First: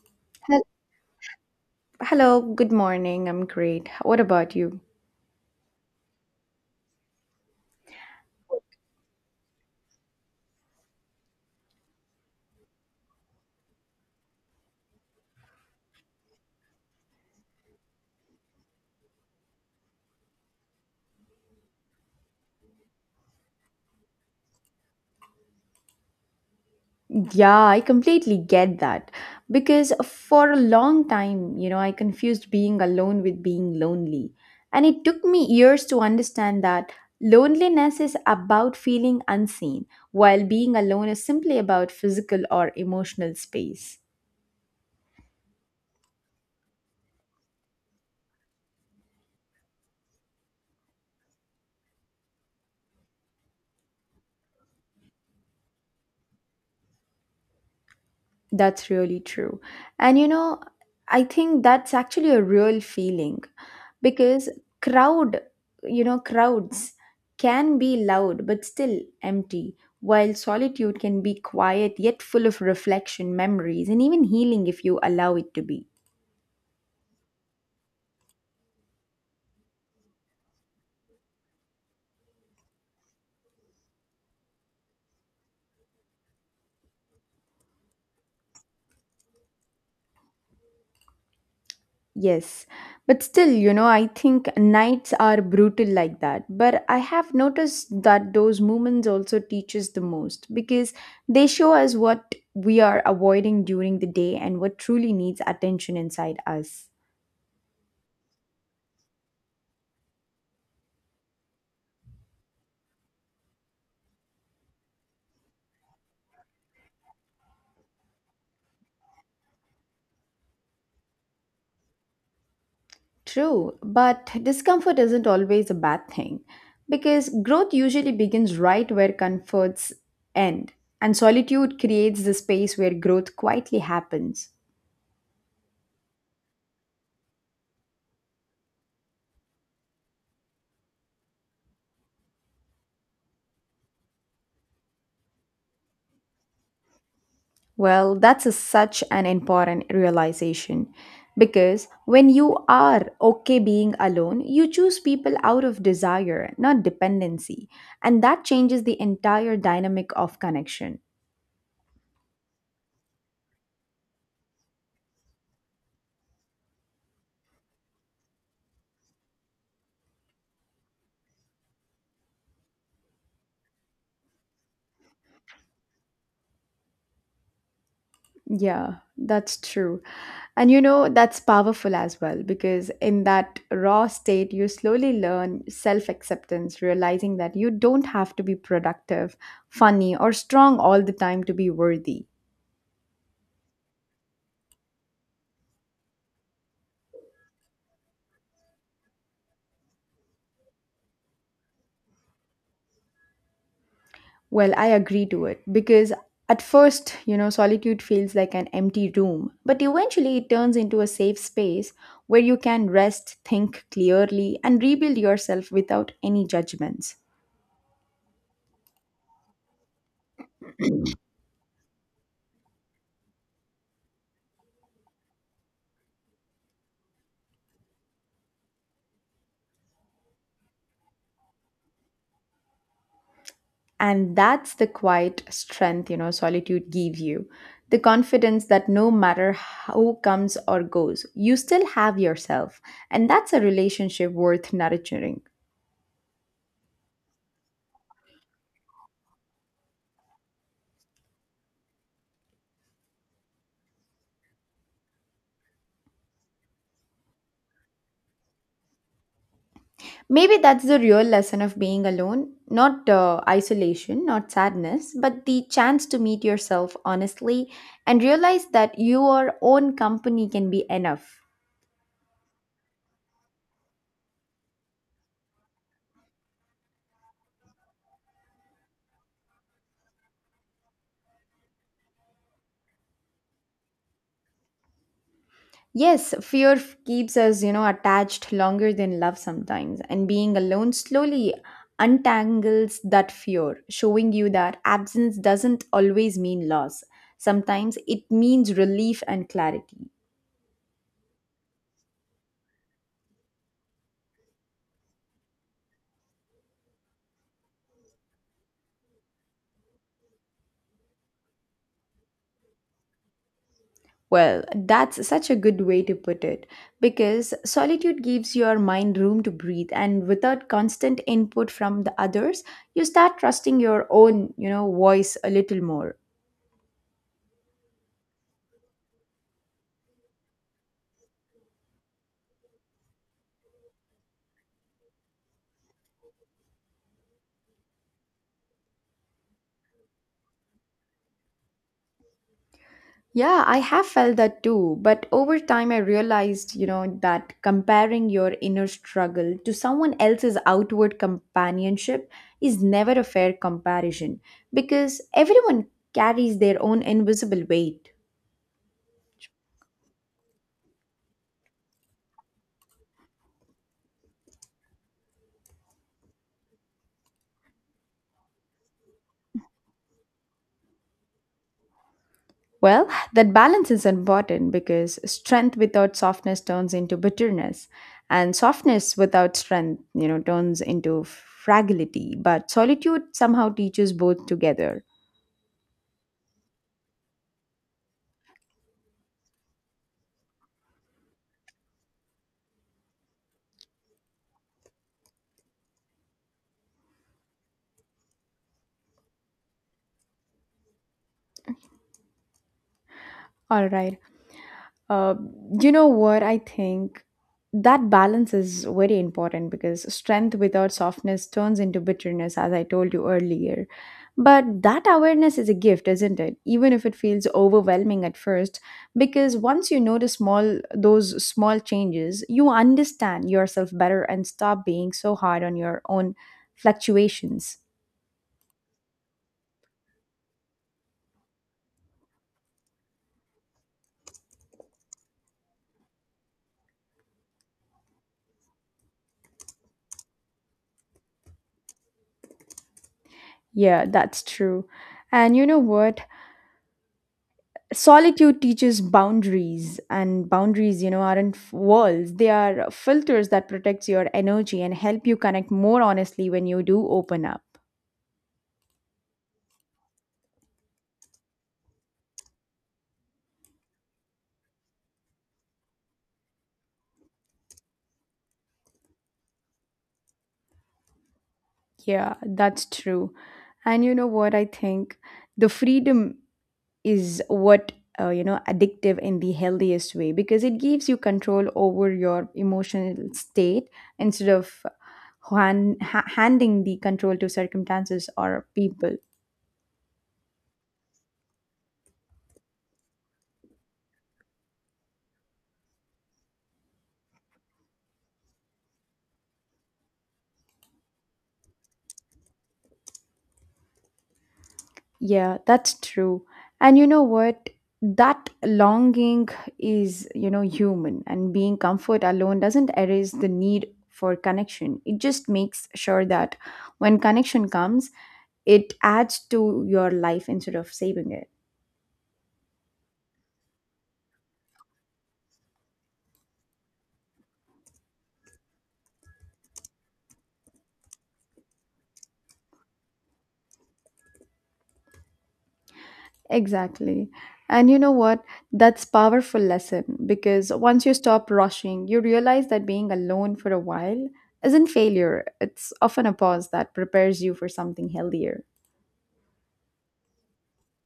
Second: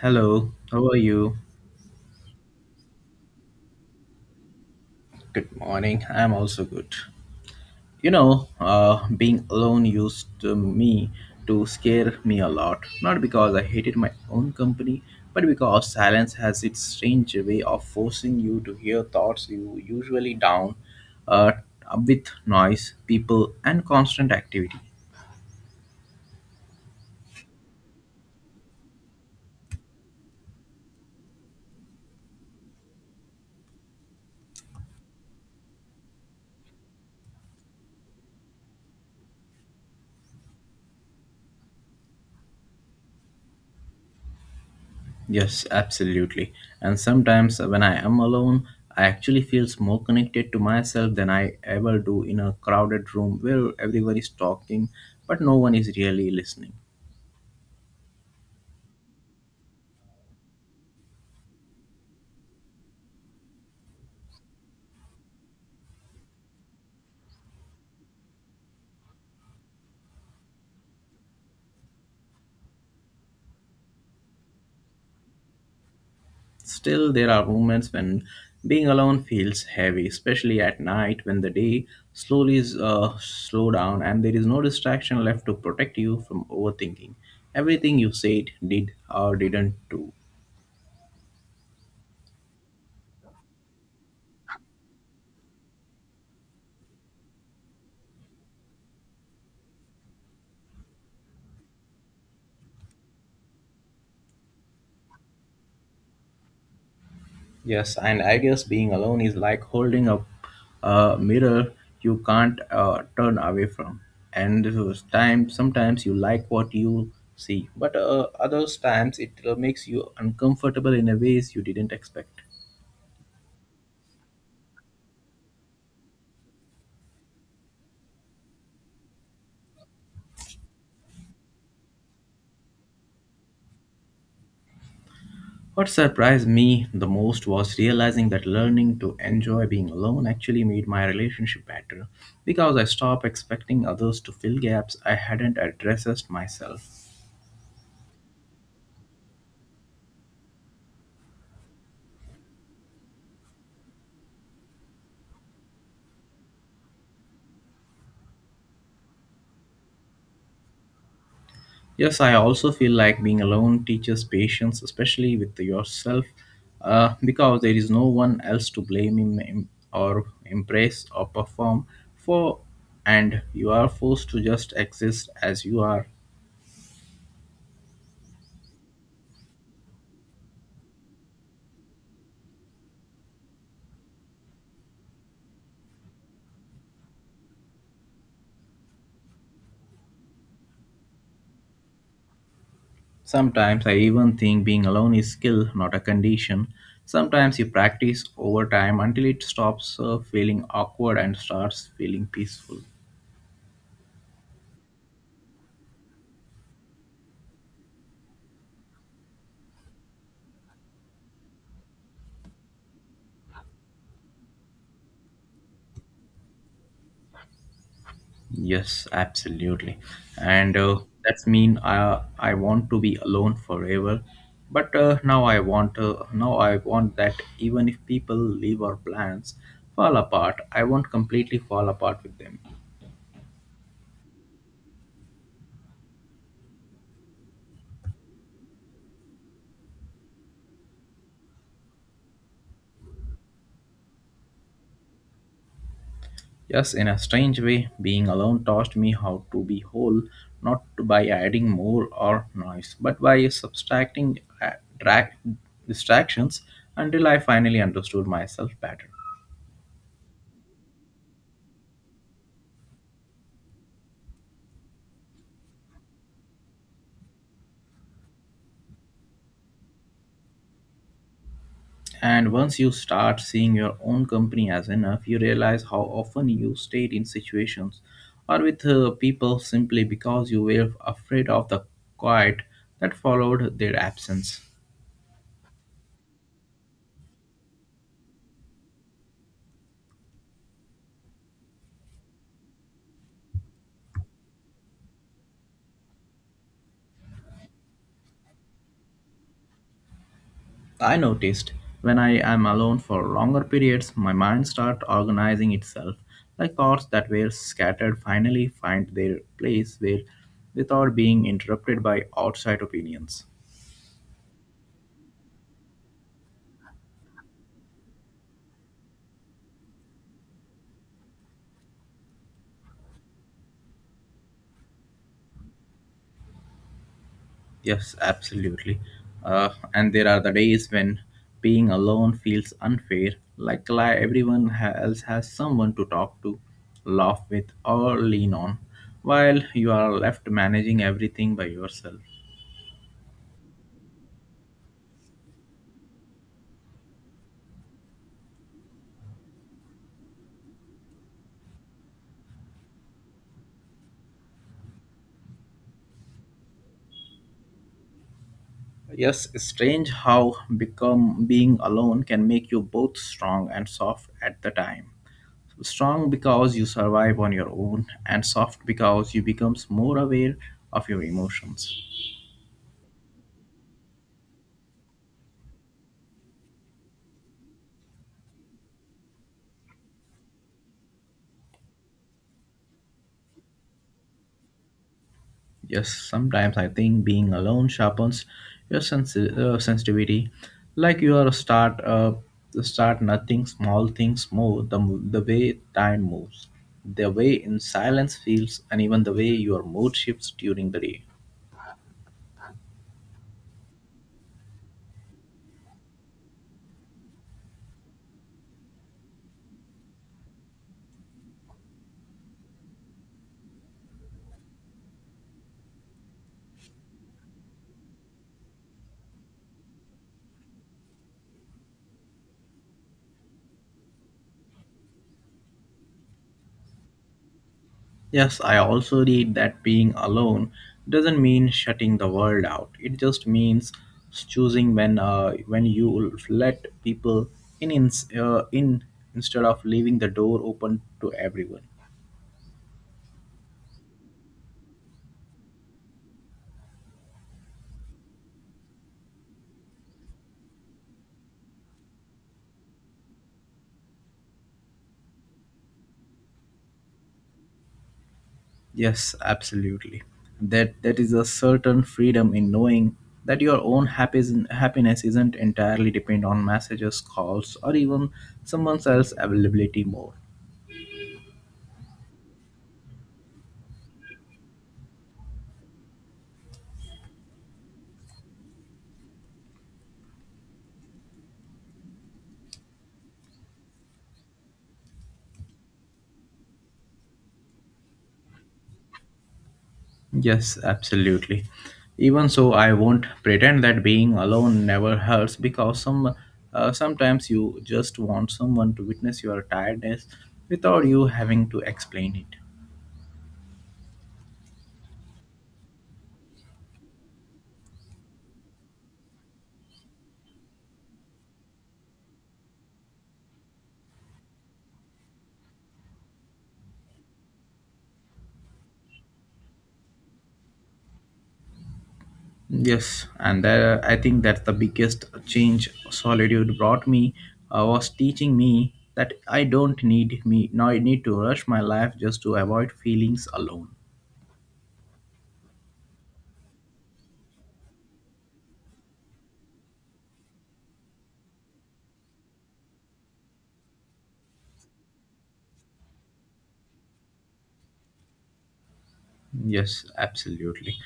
Hello, Hel- how are you? Hello, good morning. I'm great. What about you? Good morning. I'm also good. You know, being alone used to me to scare me a lot. Not because I hated my own company, but because silence has its strange way of forcing you to hear thoughts you usually down uh, with noise, people, and constant activity. Yeah, I completely get that. Because for a long time, you know, I confused being alone with being lonely. And it took me years to understand that loneliness is about feeling unseen, while being alone is simply about physical or emotional space. Yes, absolutely. And sometimes when I am alone, I actually feels more connected to myself than I ever do in a crowded room where everyone is talking but no one is really listening. That's really true. And you know, I think that's actually a real feeling because crowd, you know, crowds can be loud but still empty, while solitude can be quiet yet full of reflection, memories, and even healing if you allow it to be. Still, there are moments when being alone feels heavy, especially at night when the day slowly is slow down and there is no distraction left to protect you from overthinking. Everything you said, did, or didn't do. Yes, but still, you know, I think nights are brutal like that. But I have noticed that those moments also teach us the most because they show us what we are avoiding during the day and what truly needs attention inside us. Yes, and I guess being alone is like holding up a mirror you can't turn away from. And those time, sometimes you like what you see, but others times it makes you uncomfortable in a ways you didn't expect. True, but discomfort isn't always a bad thing because growth usually begins right where comforts end, and solitude creates the space where growth quietly happens. What surprised me the most was realizing that learning to enjoy being alone actually made my relationship better because I stopped expecting others to fill gaps I hadn't addressed myself. Well, such an important realization because when you are okay being alone, you choose people out of desire, not dependency. And that changes the entire dynamic of connection. Yes, I also feel like being alone teaches patience, especially with yourself, because there is no one else to blame or impress or perform for, and you are forced to just exist as you are. Yeah, that's true. And you know, that's powerful as well because in that raw state, you slowly learn self acceptance, realizing that you don't have to be productive, funny, or strong all the time to be worthy. Sometimes I even think being alone is skill, not a condition. Sometimes you practice over time until it stops feeling awkward and starts feeling peaceful. Well, I agree to it because at first, you know, solitude feels like an empty room, but eventually it turns into a safe space where you can rest, think clearly, and rebuild yourself without any judgments. Yes, absolutely. And that's mean I want to be alone forever. But now I want that even if people leave our plans fall apart, I won't completely fall apart with them. And that's the quiet strength, you know, solitude gives you. The confidence that no matter how comes or goes, you still have yourself. And that's a relationship worth nurturing. Yes, in a strange way, being alone taught me how to be whole, not by adding more or noise, but by subtracting dra- distractions until I finally understood myself better. Maybe that's the real lesson of being alone not isolation, not sadness, but the chance to meet yourself honestly and realize that your own company can be enough. And once you start seeing your own company as enough, you realize how often you stayed in situations or with people simply because you were afraid of the quiet that followed their absence. Yes, fear keeps us, you know, attached longer than love sometimes, and being alone slowly untangles that fear, showing you that absence doesn't always mean loss. Sometimes it means relief and clarity. I noticed when I am alone for longer periods, my mind starts organizing itself, like thoughts that were scattered finally find their place where, without being interrupted by outside opinions. Well, that's such a good way to put it because solitude gives your mind room to breathe and without constant input from the others, you start trusting your own, you know, voice a little more. Yes, absolutely. And there are the days when being alone feels unfair, like everyone else has someone to talk to, laugh with, or lean on, while you are left managing everything by yourself. Yeah, I have felt that too, but over time I realized, you know, that comparing your inner struggle to someone else's outward companionship is never a fair comparison because everyone carries their own invisible weight. Yes, it's strange how become being alone can make you both strong and soft at the time. Strong because you survive on your own, and soft because you becomes more aware of your emotions. Well, that balance is important because strength without softness turns into bitterness, and softness without strength, you know, turns into fragility. But solitude somehow teaches both together. Yes, sometimes I think being alone sharpens your sensitivity. Like you are start start nothing, small things move. The way time moves, the way in silence feels, and even the way your mood shifts during the day. All right. Uh, you know what? I think that balance is very important because strength without softness turns into bitterness, as I told you earlier. But that awareness is a gift, isn't it? Even if it feels overwhelming at first, because once you notice small those small changes, you understand yourself better and stop being so hard on your own fluctuations. Yes, I also read that being alone doesn't mean shutting the world out. It just means choosing when you let people in, in, in instead of leaving the door open to everyone. Yeah, that's true. And you know what? Solitude teaches boundaries, and boundaries, you know, aren't f- walls. They are filters that protects your energy and help you connect more honestly when you do open up. Yes, absolutely. That that is a certain freedom in knowing that your own happiness isn't entirely dependent on messages, calls, or even someone else's availability more. Yeah, that's true. And you know what I think the freedom is what, you know, addictive in the healthiest way because it gives you control over your emotional state instead of handing the control to circumstances or people. Yes, absolutely. Even so, I won't pretend that being alone never hurts because sometimes you just want someone to witness your tiredness without you having to explain it. Yeah, that's true. And you know what? That longing is, you know, human, and being comfort alone doesn't erase the need for connection. It just makes sure that when connection comes, it adds to your life instead of saving it. Yes, and I think that's the biggest change solitude brought me was teaching me that I don't need me now I need to rush my life just to avoid feelings alone. Exactly. And you know what? That's powerful lesson because once you stop rushing, you realize that being alone for a while isn't failure. It's often a pause that prepares you for something healthier. Yes, absolutely.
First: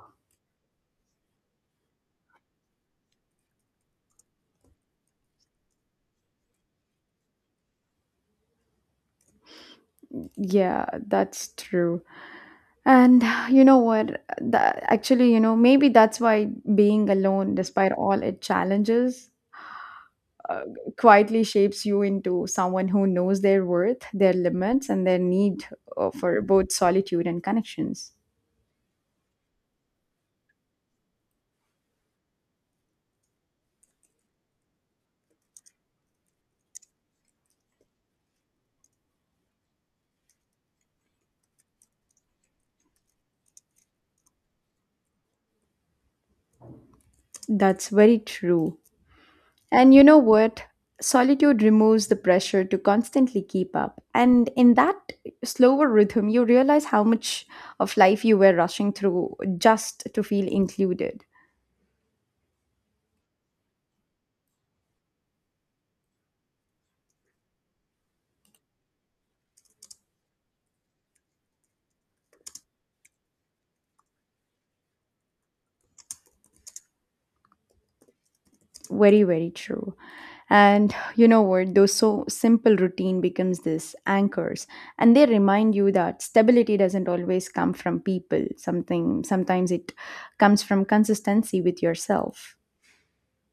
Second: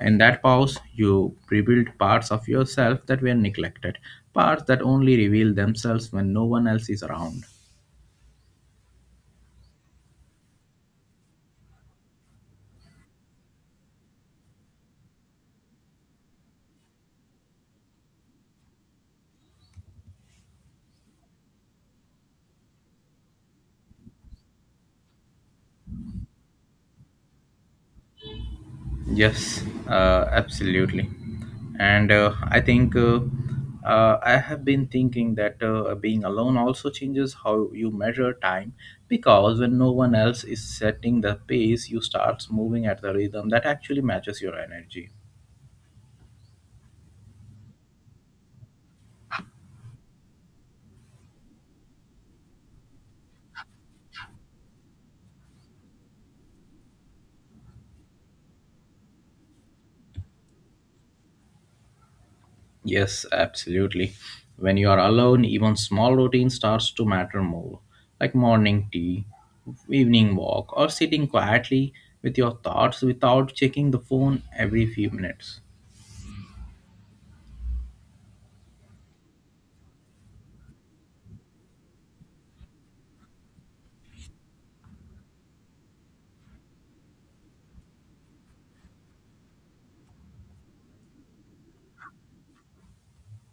In that pause, you rebuild parts of yourself that were neglected, parts that only reveal themselves when no one else is around. Yeah, that's true. And you know what? That, actually, you know, maybe that's why being alone, despite all its challenges, uh, quietly shapes you into someone who knows their worth, their limits, and their need for both solitude and connections. Yes, absolutely. And I have been thinking that being alone also changes how you measure time because when no one else is setting the pace, you start moving at the rhythm that actually matches your energy. That's very true. And you know what? Solitude removes the pressure to constantly keep up. And in that slower rhythm, you realize how much of life you were rushing through just to feel included. Yes, absolutely. When you are alone, even small routine starts to matter more, like morning tea, evening walk, or sitting quietly with your thoughts without checking the phone every few minutes. Very very true. And you know what, those so simple routine becomes this anchors, and they remind you that stability doesn't always come from people, something sometimes it comes from consistency with yourself.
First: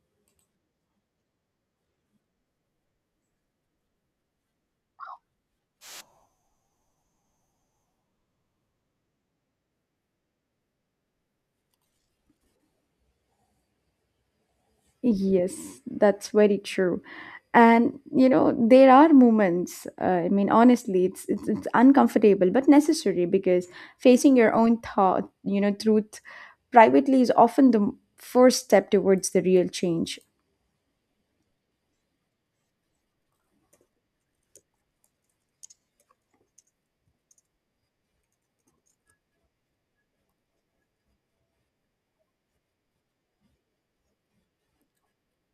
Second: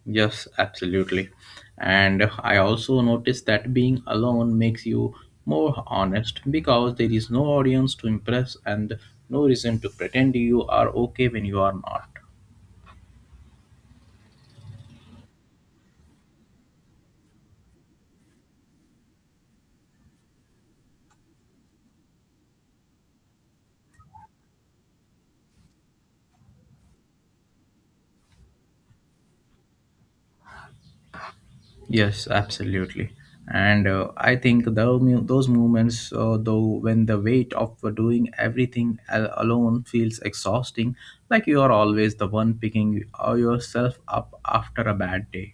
Yes, absolutely. And I also noticed that being alone makes you more honest because there is no audience to impress and no reason to pretend you are okay when you are not. Yes, that's very true. And you know there are moments, I mean, honestly, it's uncomfortable but necessary because facing your own thought, you know, truth privately is often the first step towards the real change. Yes, absolutely. And I think tho- mu- those moments, though, when the weight of doing everything alone feels exhausting, like you are always the one picking yourself up after a bad day.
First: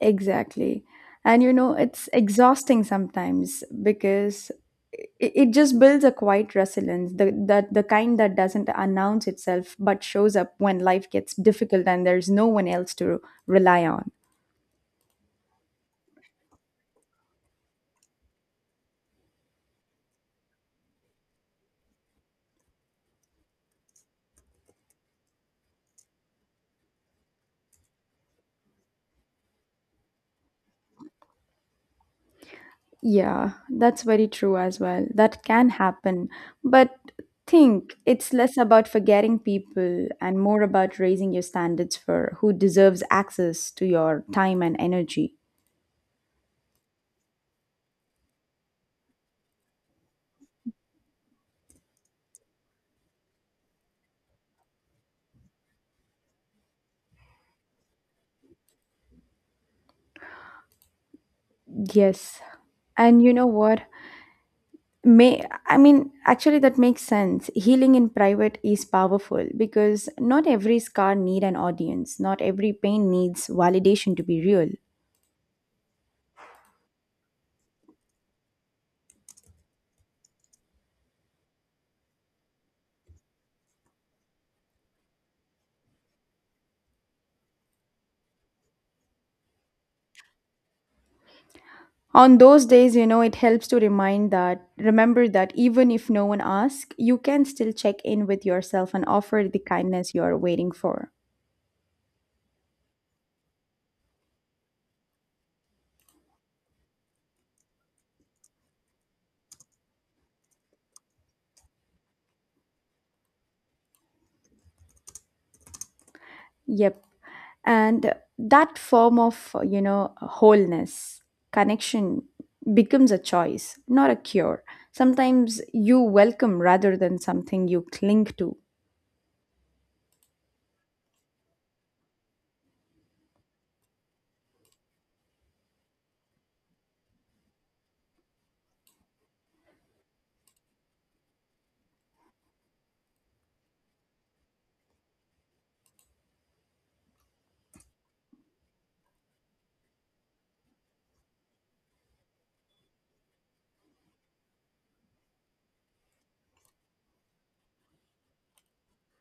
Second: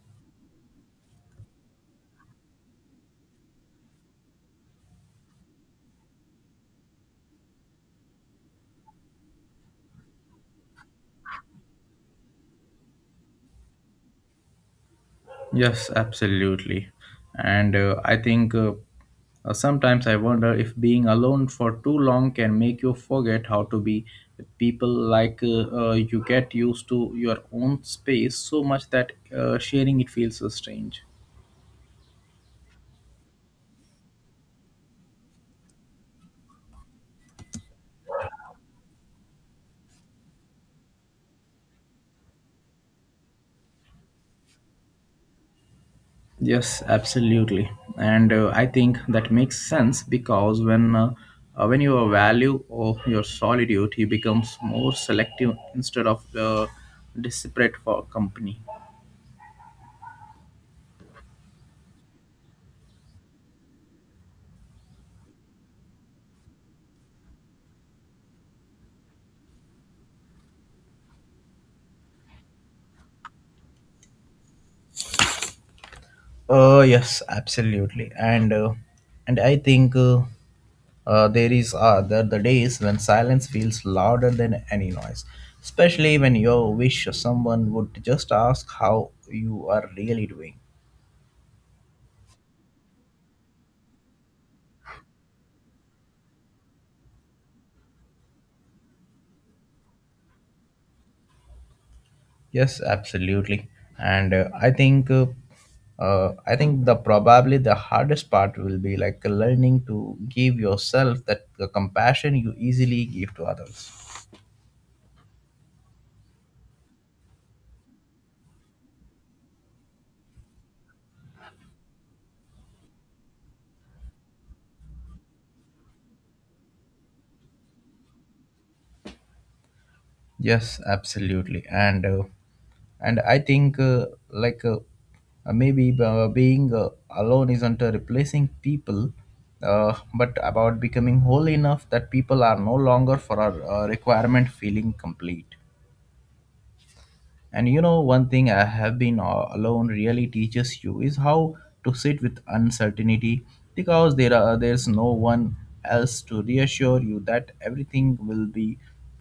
Exactly. And you know, it's exhausting sometimes because it, it just builds a quiet resilience, the, that the kind that doesn't announce itself but shows up when life gets difficult and there's no one else to rely on. Yes, absolutely. And I think sometimes I wonder if being alone for too long can make you forget how to be with people. Like you get used to your own space so much that sharing it feels so strange. Yeah, that's very true as well. That can happen. But think it's less about forgetting people and more about raising your standards for who deserves access to your time and energy. Yes, absolutely. And I think that makes sense because when you value of your solitude, you becomes more selective instead of desperate for company. Yes. And you know what? May I mean, actually, that makes sense. Healing in private is powerful because not every scar need an audience. Not every pain needs validation to be real. Yes, absolutely, and I think there is the days when silence feels louder than any noise, especially when you wish someone would just ask how you are really doing. On those days, you know, it helps to remind that remember that even if no one asks, you can still check in with yourself and offer the kindness you are waiting for. Yes, absolutely, and I think the probably the hardest part will be like learning to give yourself that the compassion you easily give to others. Yep. And that form of, you know, wholeness connection becomes a choice, not a cure, sometimes you welcome rather than something you cling to. Yes, absolutely, and I think like maybe being alone isn't replacing people, but about becoming whole enough that people are no longer for our requirement feeling complete. And you know, one thing I have been alone really teaches you is how to sit with uncertainty because there's no one else to reassure you that everything will be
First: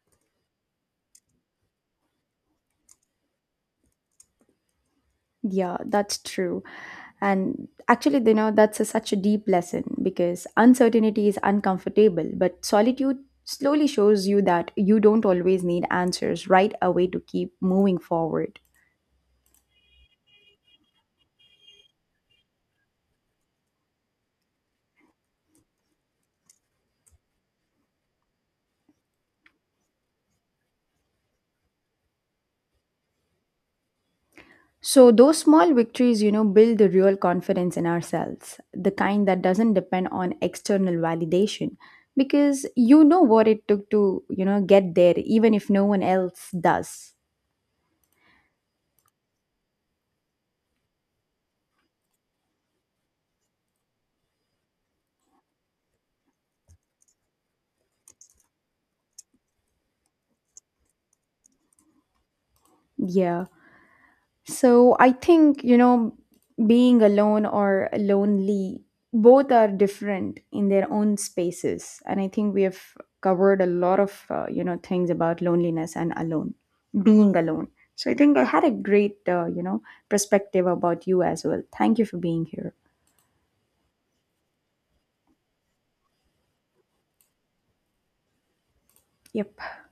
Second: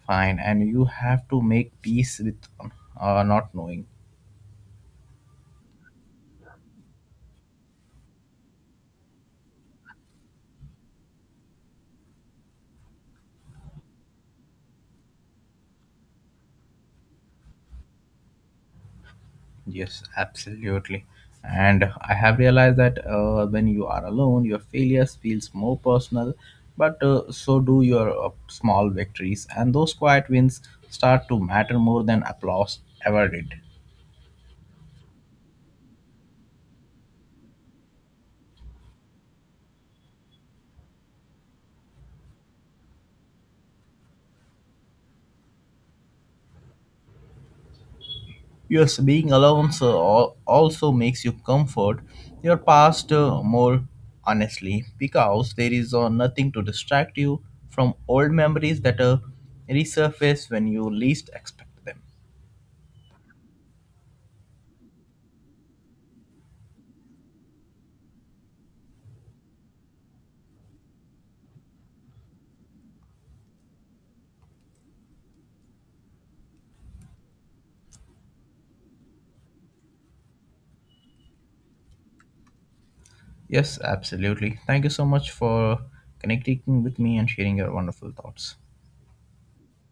fine and you have to make peace with not knowing. Yeah, that's true. And actually, you know, such a deep lesson because uncertainty is uncomfortable but solitude slowly shows you that you don't always need answers right away to keep moving forward. Yes, absolutely. And I have realized that when you are alone, your failures feels more personal, but so do your small victories and those quiet wins start to matter more than applause ever did. So, those small victories, you know, build the real confidence in ourselves, the kind that doesn't depend on external validation, because you know what it took to, you know, get there, even if no one else does. Yes, being alone also makes you comfort your past more honestly because there is nothing to distract you from old memories that resurface when you least expect them. Yeah. So I think, you know, being alone or lonely, both are different in their own spaces. And I think we have covered a lot of, you know, things about loneliness and alone, being alone. So I think I had a great, you know, perspective about you as well. Thank you for being here. Yes, absolutely. Thank you so much for connecting with me and sharing your wonderful thoughts. Yep.